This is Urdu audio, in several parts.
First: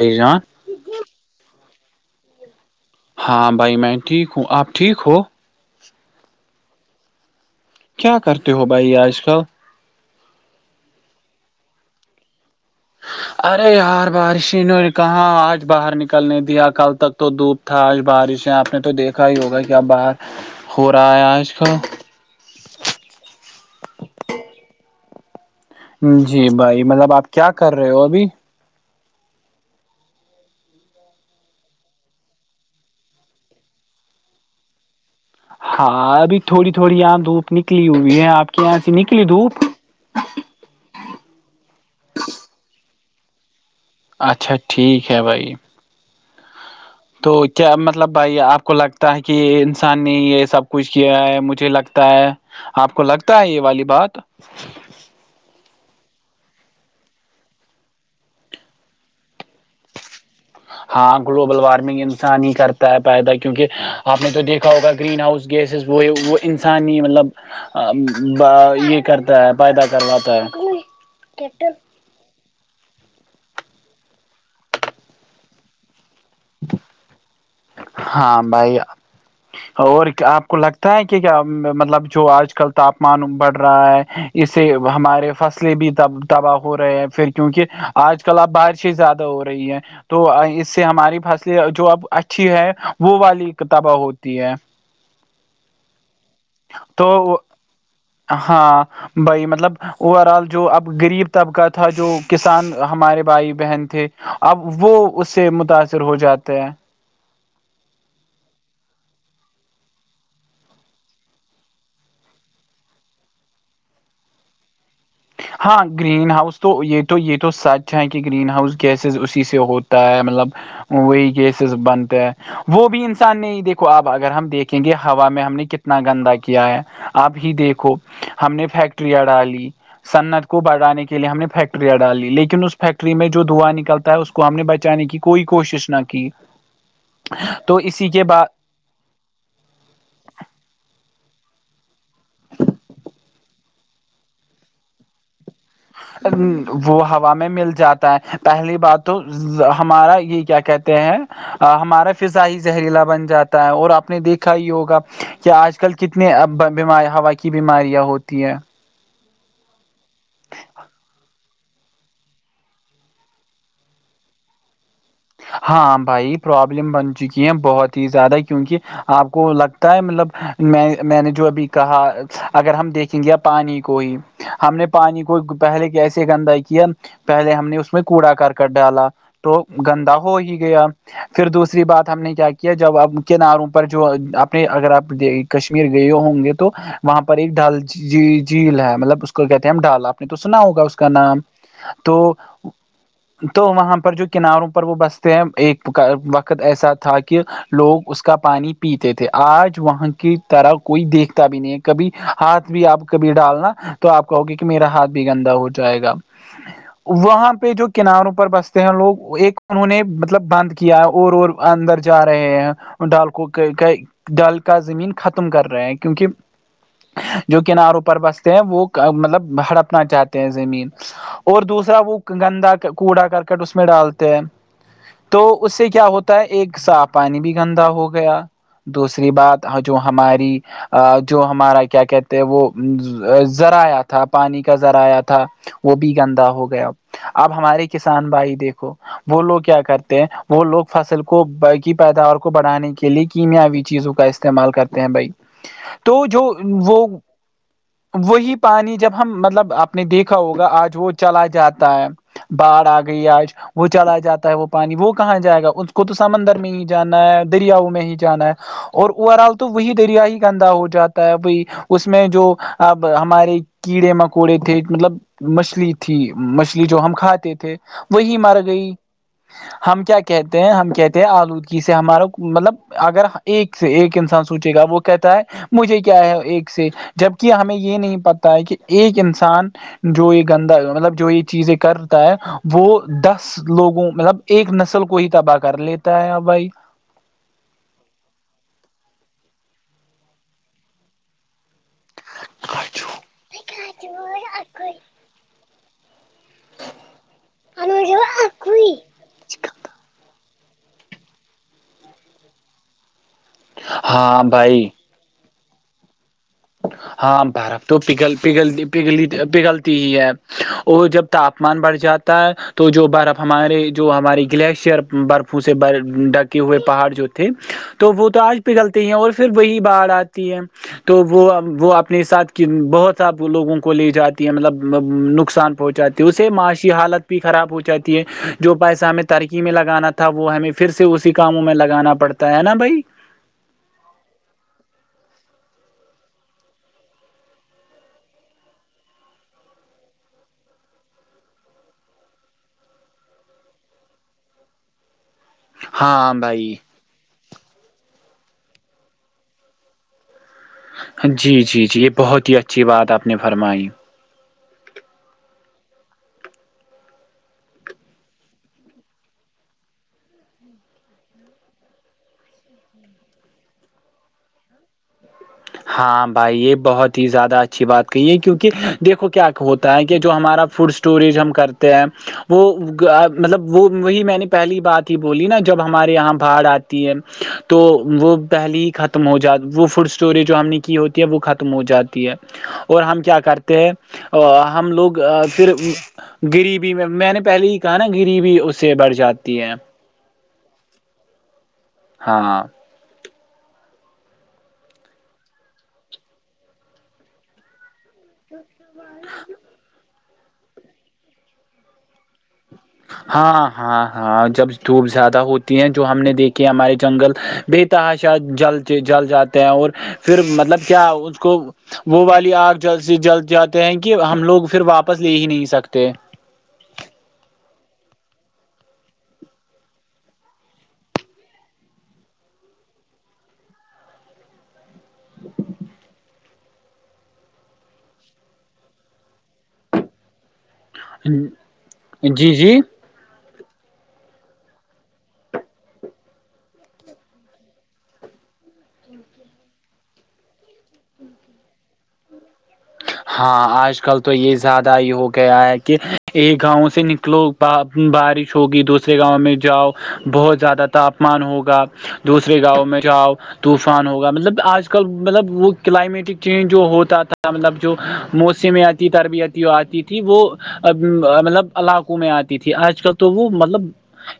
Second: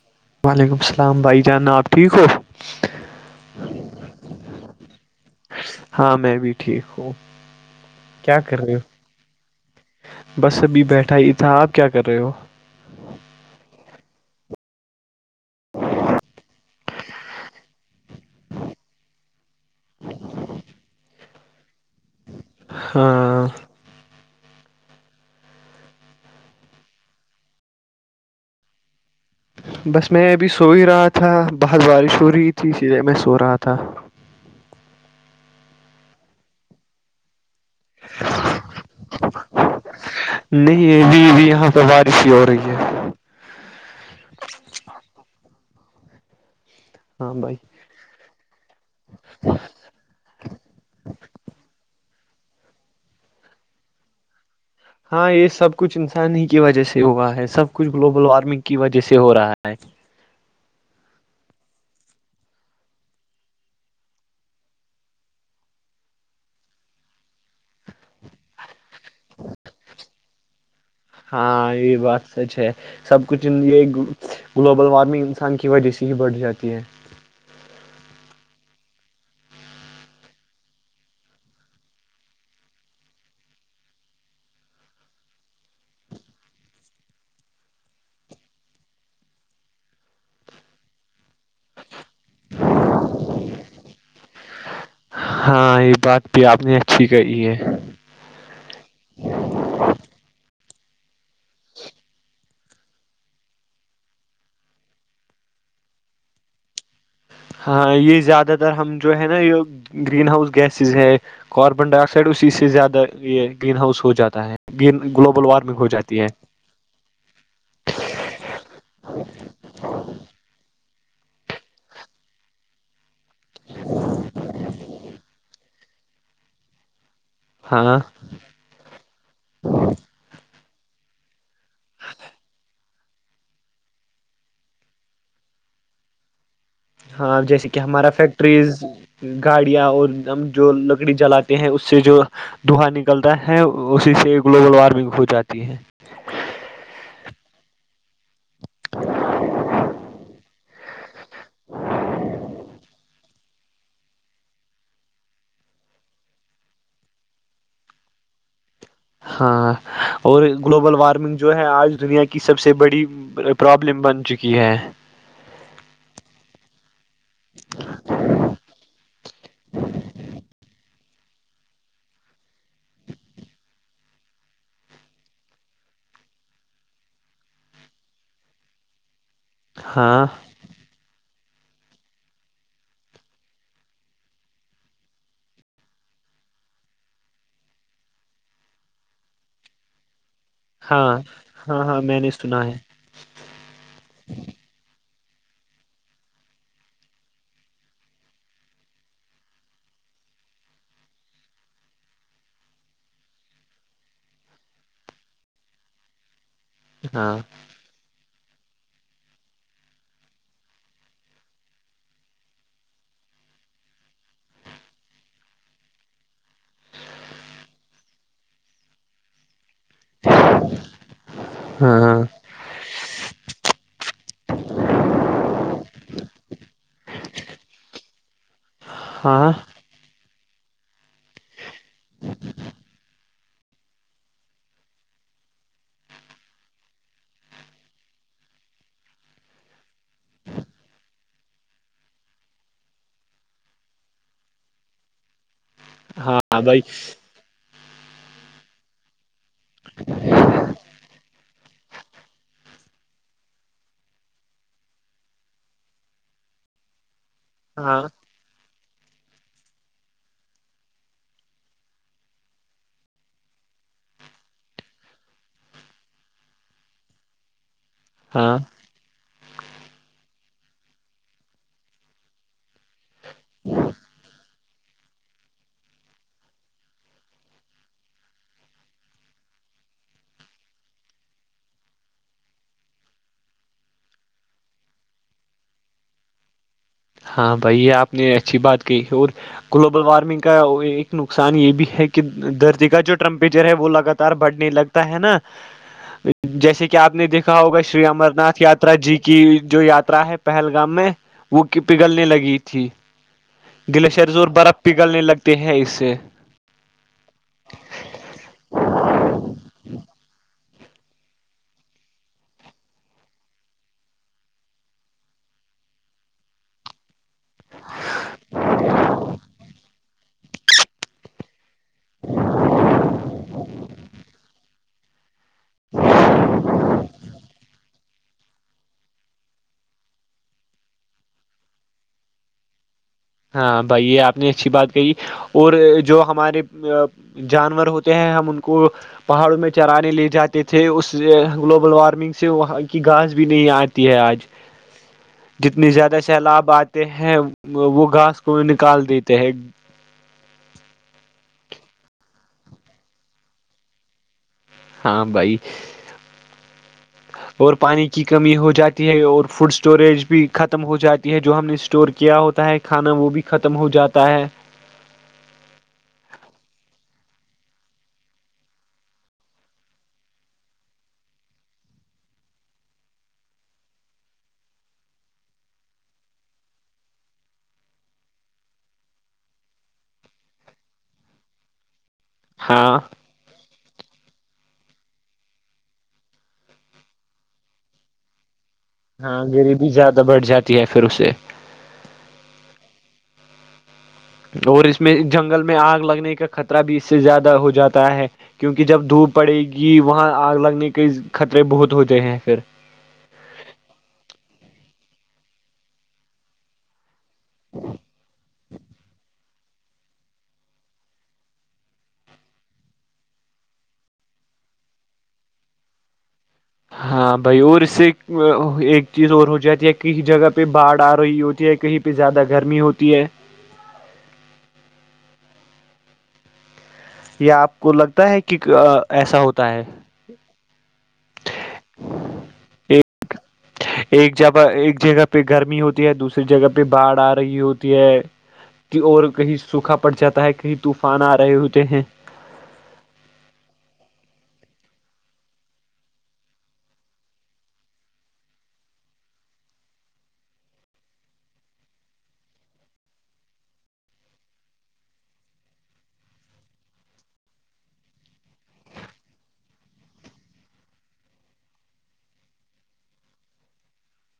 ا ہاں [unintelligible] وعلیکم السلام بھائی جانب آ ٹھیک ہو ہاں بھائی میں ٹھیک ہوں آپ ٹھیک ہو ہاں میں بھی ٹھیک ہوں کیا کرتے ہو بھائی آج کل بس ابھی بیٹھا ہی تھا آپ کیا کر رہے ہو ارے یار بارشوں نے کہااں آج باہر نکلنے دیا کل تک تو دوپ تھا آج بارش ہے آپ نے تو دیکھا ہی ہوگا کیا باہار ہو رہا ہے آج کل ہاں جی بھائی مطلب آپ کیا کر رہے ہو ابھی بس میں ابھی سو ہی رہا تھا بہت بارش ہو رہی تھی اسی لیے میں سو رہا تھا ہاں ابھی تھوڑی تھوڑی یہاں دھوپ نکلی ہوئی ہے آپ کے یہاں سے نکلی دھوپ نہیں ابھی ابھی یہاں پہ بارش ہی ہو رہی ہے اچھا ٹھیک ہے بھائی تو ہاں بھائی کیا مطلب بھائی آپ کو لگتا ہے کہ انسان نے یہ سب کچھ کیا ہے مجھے لگتا ہے آپ کو لگتا ہے یہ والی بات ہاں یہ سب کچھ انسان ہی کی وجہ سے ہوا ہے سب کچھ گلوبل وارمنگ کی وجہ سے ہو رہا ہے ہاں گلوبل وارمنگ انسان ہی کرتا ہے پیدا کیونکہ آپ نے تو دیکھا ہوگا گرین ہاؤس گیسز وہ وہ انسانی مطلب یہ کرتا ہے پیدا کرواتا ہے ہاں یہ بات سچ ہے سب کچھ یہ گلوبل وارمنگ انسان کی وجہ سے بڑھ جاتی ہے ہاں بھائی اور آپ کو لگتا ہے کہ کیا مطلب جو آج کل تاپمان بڑھ رہا ہے اس سے ہمارے فصلیں بھی تباہ ہو رہے ہیں پھر کیونکہ آج کل آپ بارش ا زیادہ ہو رہی ہے تو اس سے ہماری فصلیں جو اب اچھی ا ہے وہ والی کتابیں ہوتی ہے ہاں یہ بات بھی آپ نے اچھی تو کہی ہے ہاں بائی مطلب اوور آل جو اب غریب طبقہ تھا جو کسان ہمارے بھائی بہن تھے اب وہ اس سے متاثر ہو جاتے ہیں ہاں یہ زیادہ تر ہم جو ہے نا یہ گرین ہاؤس گیسز ہے کاربن ڈائی آکسائڈ اسی سے زیادہ یہ گرین ہاؤس ہو جاتا ہے گلوبل وارمنگ ہاں ہو جاتی ہے گرین ہاؤس تو یہ تو یہ تو سچ ہے کہ گرین ہاؤس گیسز اسی سے ہوتا ہے مطلب وہی کیسز بنتے ہیں وہ بھی انسان نہیں دیکھو آپ اگر ہم دیکھیں گے ہوا میں ہم نے کتنا گندا کیا ہے اب ہی دیکھو ہاں ہم نے فیکٹریاں ڈالی سنعت کو بڑھانے کے لیے ہم نے فیکٹری ڈالی لیکن اس فیکٹری میں جو دھواں نکلتا ہے اس کو ہم نے بچانے کی کوئی کوشش نہ کی ہاں جیسے تو کہ اسی ہمارا کے بعد فیکٹریز گاڑیاں اور ہم جو لکڑی جلاتے ہیں اس سے جو دوہا نکلتا ہے اسی سے گلوبل وارمنگ ہو جاتی ہے وہ ہوا میں مل جاتا ہے پہلی بات تو ہمارا یہ کیا کہتے ہیں ہمارا فضاائی زہریلا بن جاتا ہے اور آپ نے دیکھا ہی ہوگا کہ آج آج کل کتنے بیم ہوا کی بیماریاں ہوتی ہیں ہاں اور گلوبل وارمنگ جو ہے آج دنیا کی سب سے بڑی پرابلم بن چکی ہے ہاں بھائی پروابلم بن چکی ہے بہت ہی زیادہ کیونکہ آپ کو لگتا ہے مطلب میں میں نے جو ابھی کہا اگر ہم دیکھیں گے پانی کو ہی ہم نے پانی کو پہلے کیسے گندا کیا پہلے ہم نے اس میں کوڑا کرک ڈالا تو گندا ہاں ہو ہی گیا پھر دوسری بات ہم نے کیا کیا جب آپ کناروں پر جو اپنے اگر آپ کشمیر گئے ہوں گے تو وہاں پر ایک ڈھال ج جھیل ہے مطلب اس کو کہتے ہیں ہم ڈھالا تو سنا ہوگا اس کا ہاں نام ہاں ہاں تو میں نے سنا ہے تو وہاں پر جو کناروں پر وہ بستے ہیں ایک وقت ایسا تھا کہ لوگ اس کا پانی پیتے تھے آج وہاں کی طرح کوئی دیکھتا بھی نہیں کبھی ہاتھ بھی آپ کبھی ڈالنا تو آپ کہو گے کہ میرا ہاتھ بھی گندا ہو جائے گا [inaudible] وہاں پہ جو کناروں پر بستے ہیں لوگ ایک انہوں نے مطلب بند کیا اور اور اندر جا رہے ہیں ڈال کو دل کا زمین ختم کر رہے ہیں کیونکہ جو کناروں پر بستے ہیں وہ مطلب ہڑپ نا چاہتے ہیں زمین اور دوسرا ہاں وہ گندا کوڑا کرکٹ اس میں ڈالتا تو اس سے کیا ہوتا ہے ایک صاف پانی بھی گندا ہو گیا دوسری ہاں بات جو ہماری جو ہمارا کیا کہتے ہیں وہ ذرائع تھا پانی کا ذرائع تھا وہ بھی گندا ہو گیا اب ہمارے کسان بھائی دیکھو وہ لوگ کیا کرتے ہیں وہ لوگ فصل کو کی پیداوار کو بڑھانے کے لیے کیمیاوی چیزوں کا استعمال کرتے ہیں بھائی [inaudible] تو جو بھائی وہ وہی پانی جب ہم مطلب آپ نے دیکھا ہوگا آج وہ چلا جاتا ہے بارھ آ گئی آج وہ چلاا جاتا ہے وہ پانی وہ کہاں جائے گا اس کو تو سمندر میں ہی جانا ہے دریاؤ ہاں میں ہی جانا ہے اور اور اوور آل تو وہی دریا ہی گندا ہو جاتا ہے بائی اس میں جو اب ہمارے کیڑے مکوڑے تھے مطلب مچھلی تھی مچھلی جو ہم کھاتے تھے وہی ہاں ہمارگ ہم کیا کہتے ہیں ہم کہتے ہیں آلودگی سے ہمارا مطلب اگر ایک سے ایک انسان سوچے گا وہ کہتا ہے مجھے کیا ہے ایک سے جبکہ ہمیں یہ نہیں پتتا ہے کہ ایک انسان جو یہ گندا مطلب جو یہ چیزیں کرتا ہے وہ دس لوگوں مطلب ایک نسل کو ہی تباہ کر لیتا ہے ا بھائی ہاں بھائی یہ آپ نے اچھی بات کہ اور گلوبل وارمنگ کا ایک نقصان یہ بھی ہے کہ کہ دھررتی کا جو ٹمپریچر ہے وہ لگاتار بڑھنے لگتا ہے نا جیسے کہ آپ نے دیکھا ہوگا شری امر ناتھ یاترا جی کی جو یاترا ہے پہلگام میں وہ پگھلنے لگی تھی گلیشئرز ہاں اور برف بھائی پگھلنے لگتے ہیں اس سے ہاں برف تو پگل پگل پگلی پگلتی ہی ہے وہ جب تاپمان بڑھ جاتا ہے تو جو برف ہمارے جو ہماریے گلیشیئر برفوں سے ڈھکے ہوئے پہاڑ جو تو وہ تو آج پگلتی ہیں اور پھر وہی باہر آتی ہے تو وہ وہ وہ اپنے ساتھ کی بہت س لوگوں کو لے جاتی ہے مطلب نقصان پہنچاتی اسے معاشی حالت بھی خراب ہو جاتی ہے جو پیسہ ہمیں تو ترکی میں لگانا تھا وہ ہمیں پھر سے اسی کاموں میں لگانا پڑتا ہے نا بھائی ہاں بھائی یہ آپ نے اچھی بات کہی اور جو ہمارے جانور ہوتے ہیں ہم ان کو پہاڑوں میں چرانے لے جاتے تھے اس گلوبل وارمنگ سے وہاں کی گاس بھی نہیں آتی تی ہے آج جتنے زیادہ ہاں سیلاب بھائی آتے ہیں وہ گاس کو نکال دیتے ہیں جی جی جی یہ بہت ہی اچھی بات آپ نے فرمائی ہاں بھائی اور پانی کی کمی ہو جاتی ہے اور فوڈ اسٹوریج بھی ختم ہو جاتی ہے جو ہم نے اسٹور کیا ہوتا ہے کھانا وہ بھی ختم ہو جاتا ہے ہاں بھائی یہ بہت ہی زیادہ اچھی بات کہیے کیونکہ دیکھو کیا ہوتا ہے کہ جو ہمارا فوڈ ٹوریزم کرتے ہیں وہ مطلب وہ وہی میں نے پہلی بات ہی بولی نا جب ہمارے یہاں بہاڑ آتے ہے تو وہ پہلے ہی ختم ہو جات وہ فرص چوری جو ہم نے کی ہوتی ہے وہ ختم ہو جاتی ہے ہاں اور ہم کیا کرتے ہیں ہم لوگ پھر غریبی میں میں نے پہلے ہی کہا نا غریبی اس سے بڑھ ہاں جاتی ہے غریبی زیادہ بڑھ جاتی ہے پھر اسے ہاں اور اس میں جنگل میں آگ لگنے کا خطرہ بھی اس سے زیادہ ہو جاتا ہے کیونکہ جب دھوپ پڑے گی وہاں آگ لگنے کے خطرے بہت ہوتے ہیں پھر ہاں ہاں ہاں جب دھوپ زیادہ ہوتی ہے جو ہم نے دیکھی ہمارے جنگل بے تحاشا جل جل جاتے ہیں اور پھر مطلب کیا اس کو وہ والی آگ جلد سے جلد جاتے ہیں کہ ہم لوگ پھر واپس لے ہی نہیں سکتے ہاں بھائی اور اس سے ایک چیز اور ہو جاتی ہے کسی جگہ پہ باڑھ آ رہی ہوتی ہے کہیں پہ زیادہ گرمی ہوتی ہے [inaudible] یا آپ کو لگتا ہے کہ ایسا ہوتا ہے جی جی ایک ایک جگہ ایک جگہ پہ گرمی ہوتی ہے دوسری جگہ پہ باڑھ آ رہی ہوتی ہے کہ اور کہیں سوکھا پڑ جاتا ہے کہیں طوفان آ رہے ہوتے ہیں ہاں آج کل تو یہ زیادہ ہی ہو گیا ہے کہ یہ گاؤں سے نکلو بارش ہوگی دوسرے گاؤں میں جاؤ بہت زیادہ تاپمان ہوگا دوسرے گاؤں میں جاؤ طوفان ہوگا مطلب آج کل مطلب وہ کلائمیٹک چینج جو ہوتا تھا مطلب جو موسمیاتی تربیتی آتی تھی وہ مطلب علاقوں میں آتی تھی آج کل تو وہ مطلب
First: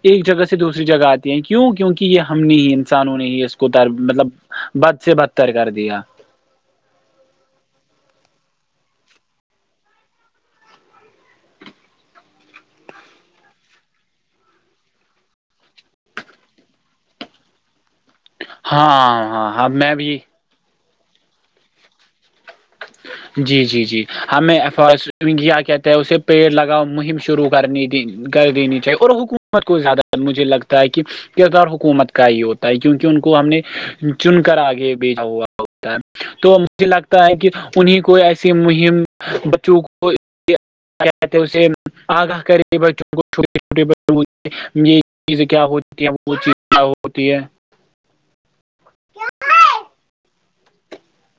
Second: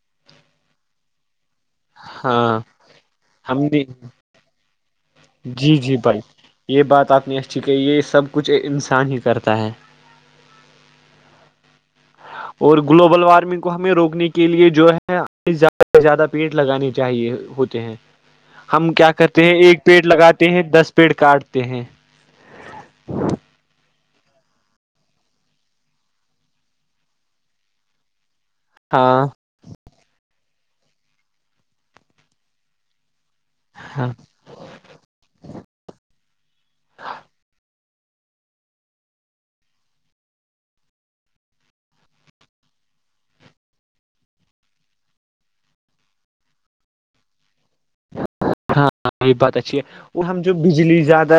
ایک جگہ سے دوسری جگہ آتی ہیں کیوں کیونکہ یہ ہم نے ہاں ہی انسانوں نے ہی اس ہم کو نے تر مطلب بد سے بدتر کر جی جی دیا بھائی یہ بات آپ نے اچھی کہی یہ سب کچھ انسان ہی کرتا ہے اور گلوبل وارمنگ کو ہمیں روکنے کے لیے جو ہے زیادہ سے زیادہ پیٹ لگانے چاہیے ہو ہیں ہم کیا ہاں کرتے ہاں ہیں ہاں ایک میں پیٹ بھی لگاتے ہیں دس پیڑ کاٹتے ہیں جی جی جی ہمیںگ کیا کہتے ہیں اسے پیڑ لگاؤ مہم شروع کرنی کر دینی ت اور ہاں حکومت کو زیادہ مجھے لگتا ہے کہ کردار حکومت کا ہی ہوتا ہے کیونکہ ان کو ہم نے ہاں چن کر آگے بیھا ہوا ہوتا ہے تو مجھے لگتا ہے کہ انہیں کو ایسی مہم بچوں کو اسے آگاہ کرے بچوں کو چھوٹےھوٹے یہ چیزیں کیا ہوتی ہے وہ چیز کیا ہوتی ہے ہاںاں یہی بات اچھی ہے وہ ہم جو بجلی زیادہ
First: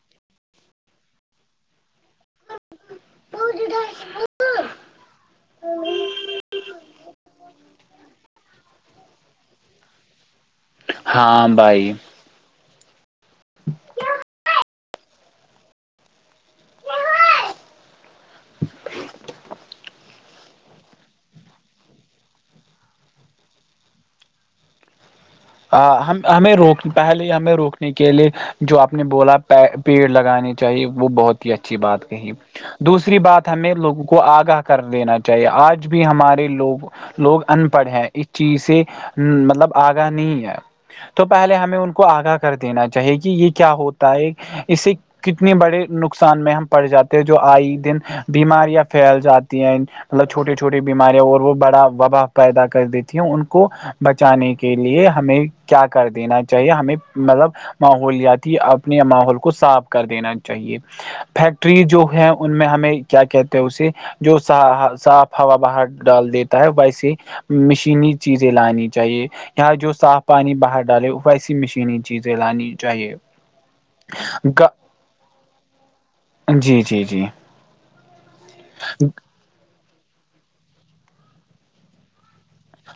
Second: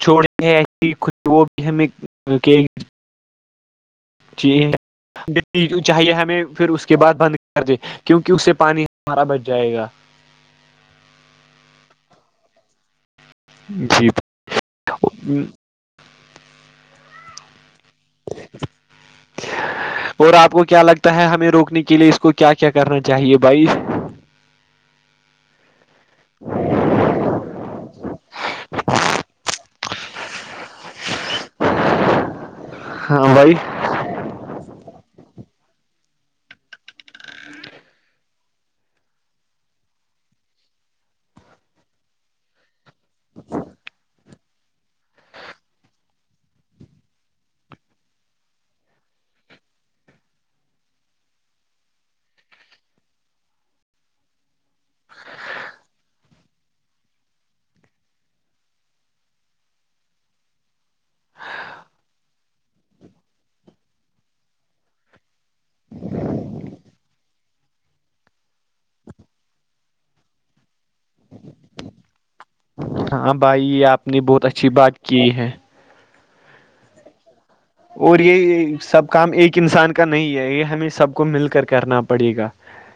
چھوڑے ہیں ایسی وہ بھی ہمیں ب ج چاہیے ہمیں پھر اس کے بعد بند کر دے کیونکہ اس سے پانی ہمارا بچ جائے گا ہاں بھائی جی [inaudible] اور آپ کو کیا لگتا ہے ہمیں روکنے کے لیے اس کو کیا کیا کرنا چاہیے بھائی ہم ہمیں روک پہلے ہمیں روکنے کے لیے جو آپ نے بولا پیڑ لگانے چاہیے وہ بہت ہی اچھی بات کہی دوسری ہاں بات بھائی ہمیں لوگوں کو آگاہ کر دینا چاہیے آج بھی ہمارے لوگ لوگ ان پڑھ ہیں اس چیز سے مطلب آگاہ نہیں تو پہلے ہمیں ان کو آگاہ کر دینا چاہیے کہ یہ کیا ہوتا ہے اسے کتنے بڑے نقصان میں ہم پڑ جاتے ہیں جو آئی دن بیماریاں پھیل جاتی ہیں مطلب چھوٹی چھوٹی بیماریاں اور وہ بڑا وباہ پیدا کر دیتی ہیں ان کو بچانے کے لیے ہمیں کیا کر دینا چاہیے ہمیں مطلب ماحولیاتی اپنے ماحول کو صاف کر دینا چاہیے فیکٹری جو ہے ان میں ہمیں کیا کہتے ہیں اسے جوا صاف ہوا باہر ڈال دیتا ہے ویسے مشینی چیزیں لانی چاہیے جو صاف پانی باہر ڈالے ویسی مشینی چیزیں لانی چاہیے ہاں بھائی آپ نے بہت اچھی بات کی ہے جی جی جی اور یہ سب کام ایک انسان کا نہیں ہے یہ ہمیں سب کو مل کر کرنا پڑے گا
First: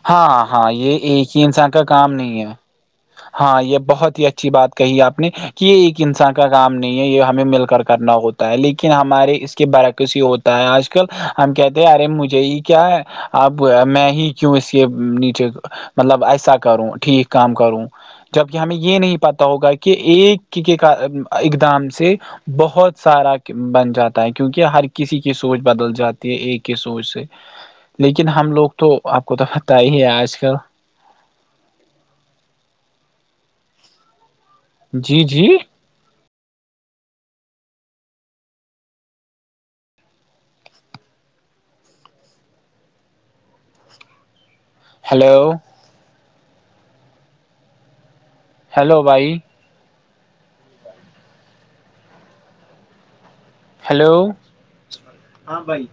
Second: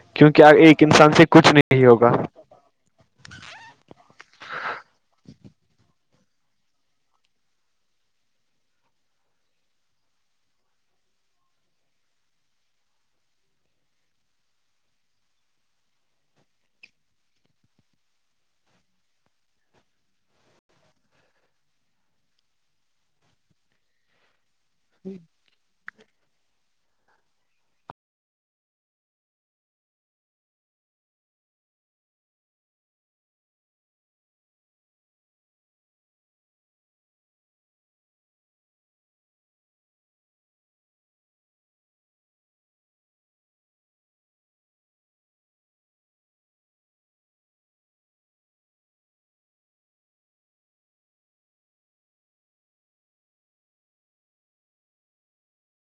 ہاں کیونکہ ہاں یہ انسان سے ایک ہی کچھ انسان کا نہیں ہوگا کام نہیں ہے ہاں یہ بہت ہی اچھی بات کہی آپ نے کہ یہ ایک انسان کا کام نہیں ہے یہ ہمیں مل کر کرنا ہوتا ہو لیکن ہمارے اس کے برعکس ہی ہوتا ہے آج کل ہم کہتے ہیں ارے مجھے یہ کیا اب میں ہی کیوں اس کے نیچے مطلب ایسا کروں ٹھیک کام کروں جبک ہمیں یہ نہیں پتا ہوگا کہ ایک کے اقدام سے بہت سارا بن جاتا ہے کیونکہ ہر کسی کی سوچ بدل جاتی ہے ایک کی سوچ سے لیکن ہم لوگ تو آپ کو تو پتہ ہی ہے آج کل جی جی ہیلو ہیلو بھائی ہیلو بھائی